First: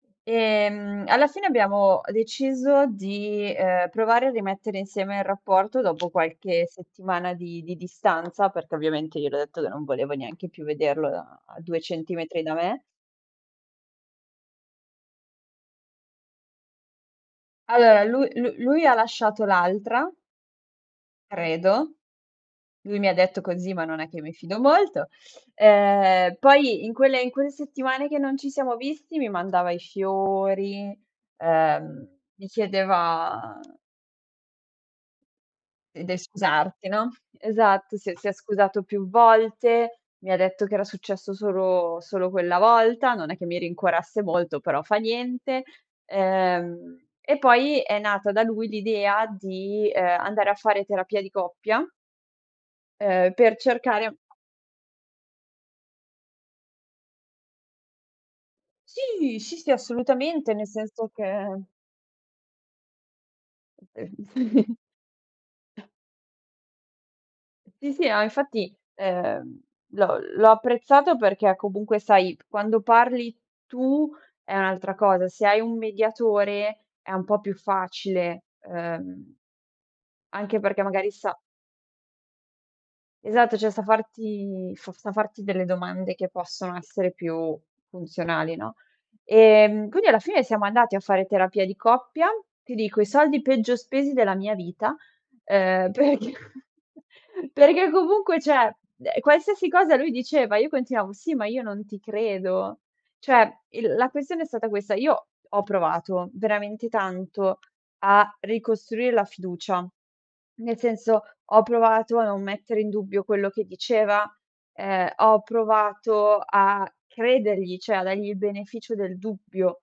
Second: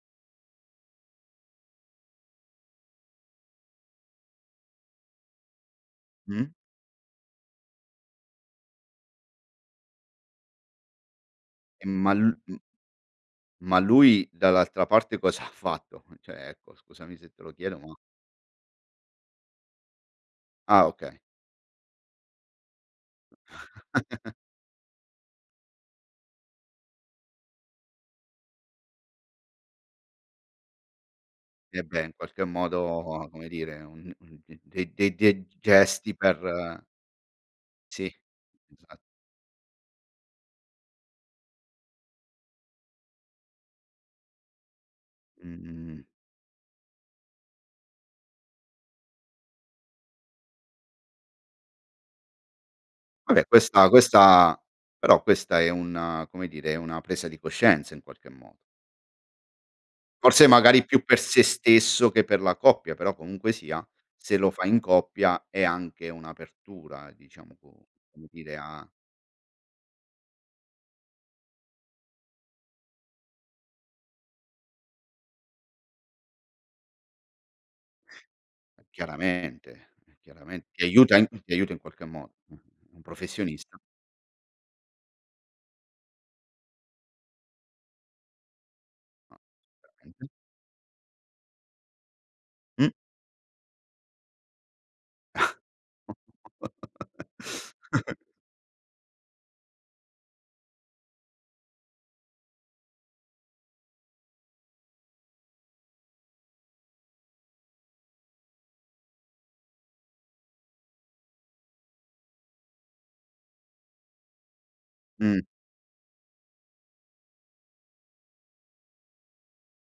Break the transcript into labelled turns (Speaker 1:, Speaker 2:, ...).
Speaker 1: E, mhmm, alla fine abbiamo deciso di, uhm, provare a rimettere insieme il rapporto dopo
Speaker 2: Mh.
Speaker 1: qualche settimana di di distanza, perché ovviamente gliel'ho detto che non volevo neanche più vederlo da, uhm, 2
Speaker 2: E ma lu
Speaker 1: centimetri da
Speaker 2: m
Speaker 1: me.
Speaker 2: ma lui dall'altra parte cosa ha fatto? Cioè, ecco scusami se te lo chiedo ma
Speaker 1: Allora lui lu lui ha lasciato l'altra
Speaker 2: Ah okay.
Speaker 1: credo. Lui mi detto così, ma non è che mi fido molto. Ehm, poi in quelle in quelle settimane che non ci siamo visti mi mandava i fiori,
Speaker 2: E beh
Speaker 1: uhm,
Speaker 2: in qualche
Speaker 1: mi
Speaker 2: modo, come
Speaker 1: chiedeva
Speaker 2: dire, un m mhmm, de-de de
Speaker 1: d
Speaker 2: gesti
Speaker 1: del
Speaker 2: per
Speaker 1: scusarti, no? Esatto,
Speaker 2: Sì,
Speaker 1: si è si è scusato
Speaker 2: esa
Speaker 1: più volte, mi detto che era successo solo solo quella volta, non è che mi rincuorasse molto, però fa niente.
Speaker 2: Mh-mh.
Speaker 1: Uhm, e poi, è nata da lui l'idea di, uhm, andare a fare terapia di coppia uhm,
Speaker 2: Vabbè
Speaker 1: per
Speaker 2: questa
Speaker 1: cercare
Speaker 2: questa però, questa è una come dire, è una presa di coscienza in qualche modo.
Speaker 1: Sì, sì, sì,
Speaker 2: Forse
Speaker 1: assolutamente, ne
Speaker 2: magari più
Speaker 1: senso
Speaker 2: per
Speaker 1: che
Speaker 2: se stesso che per la coppia, però comunque sia,
Speaker 1: Sì
Speaker 2: se lo fai in coppia è anche un'apertura, diciamo co
Speaker 1: Sì, sì, ma
Speaker 2: come dire,
Speaker 1: infatti,
Speaker 2: a
Speaker 1: uhm, l'ho l'ho apprezzato perché comunque sai, quando parli tu è un'altra cosa, se hai un mediatore, è un po' più facile, uhm,
Speaker 2: Chiaramente
Speaker 1: anche
Speaker 2: chiaramen
Speaker 1: perché
Speaker 2: ti
Speaker 1: magari
Speaker 2: aiuta an
Speaker 1: sa
Speaker 2: ti aiuta in qualche modo, un un
Speaker 1: Esatto, cioè,
Speaker 2: professionista.
Speaker 1: sa farti f sa farti delle domande che possono essere più funzionali, no?
Speaker 2: Ah,
Speaker 1: E, mhmm, quindi alla
Speaker 2: chiaramente.
Speaker 1: fine siamo andati a fare terapia di coppia. Ti
Speaker 2: Mh.
Speaker 1: dico, i soldi peggio spesi della mia vita, uhm, perché perché comunque, cioè, uhm, qualsiasi cosa lui diceva, io continuavo: "Sì, ma io non ti credo". Cioè, il la questione è stata questa, io ho provato veramente tanto a ricostruir la fiducia. Nel senso, ho provato a non mettere in dubbio quello che diceva, ehm, ho
Speaker 2: Mh.
Speaker 1: provato a credergli, cioè a dargli il beneficio del dubbio.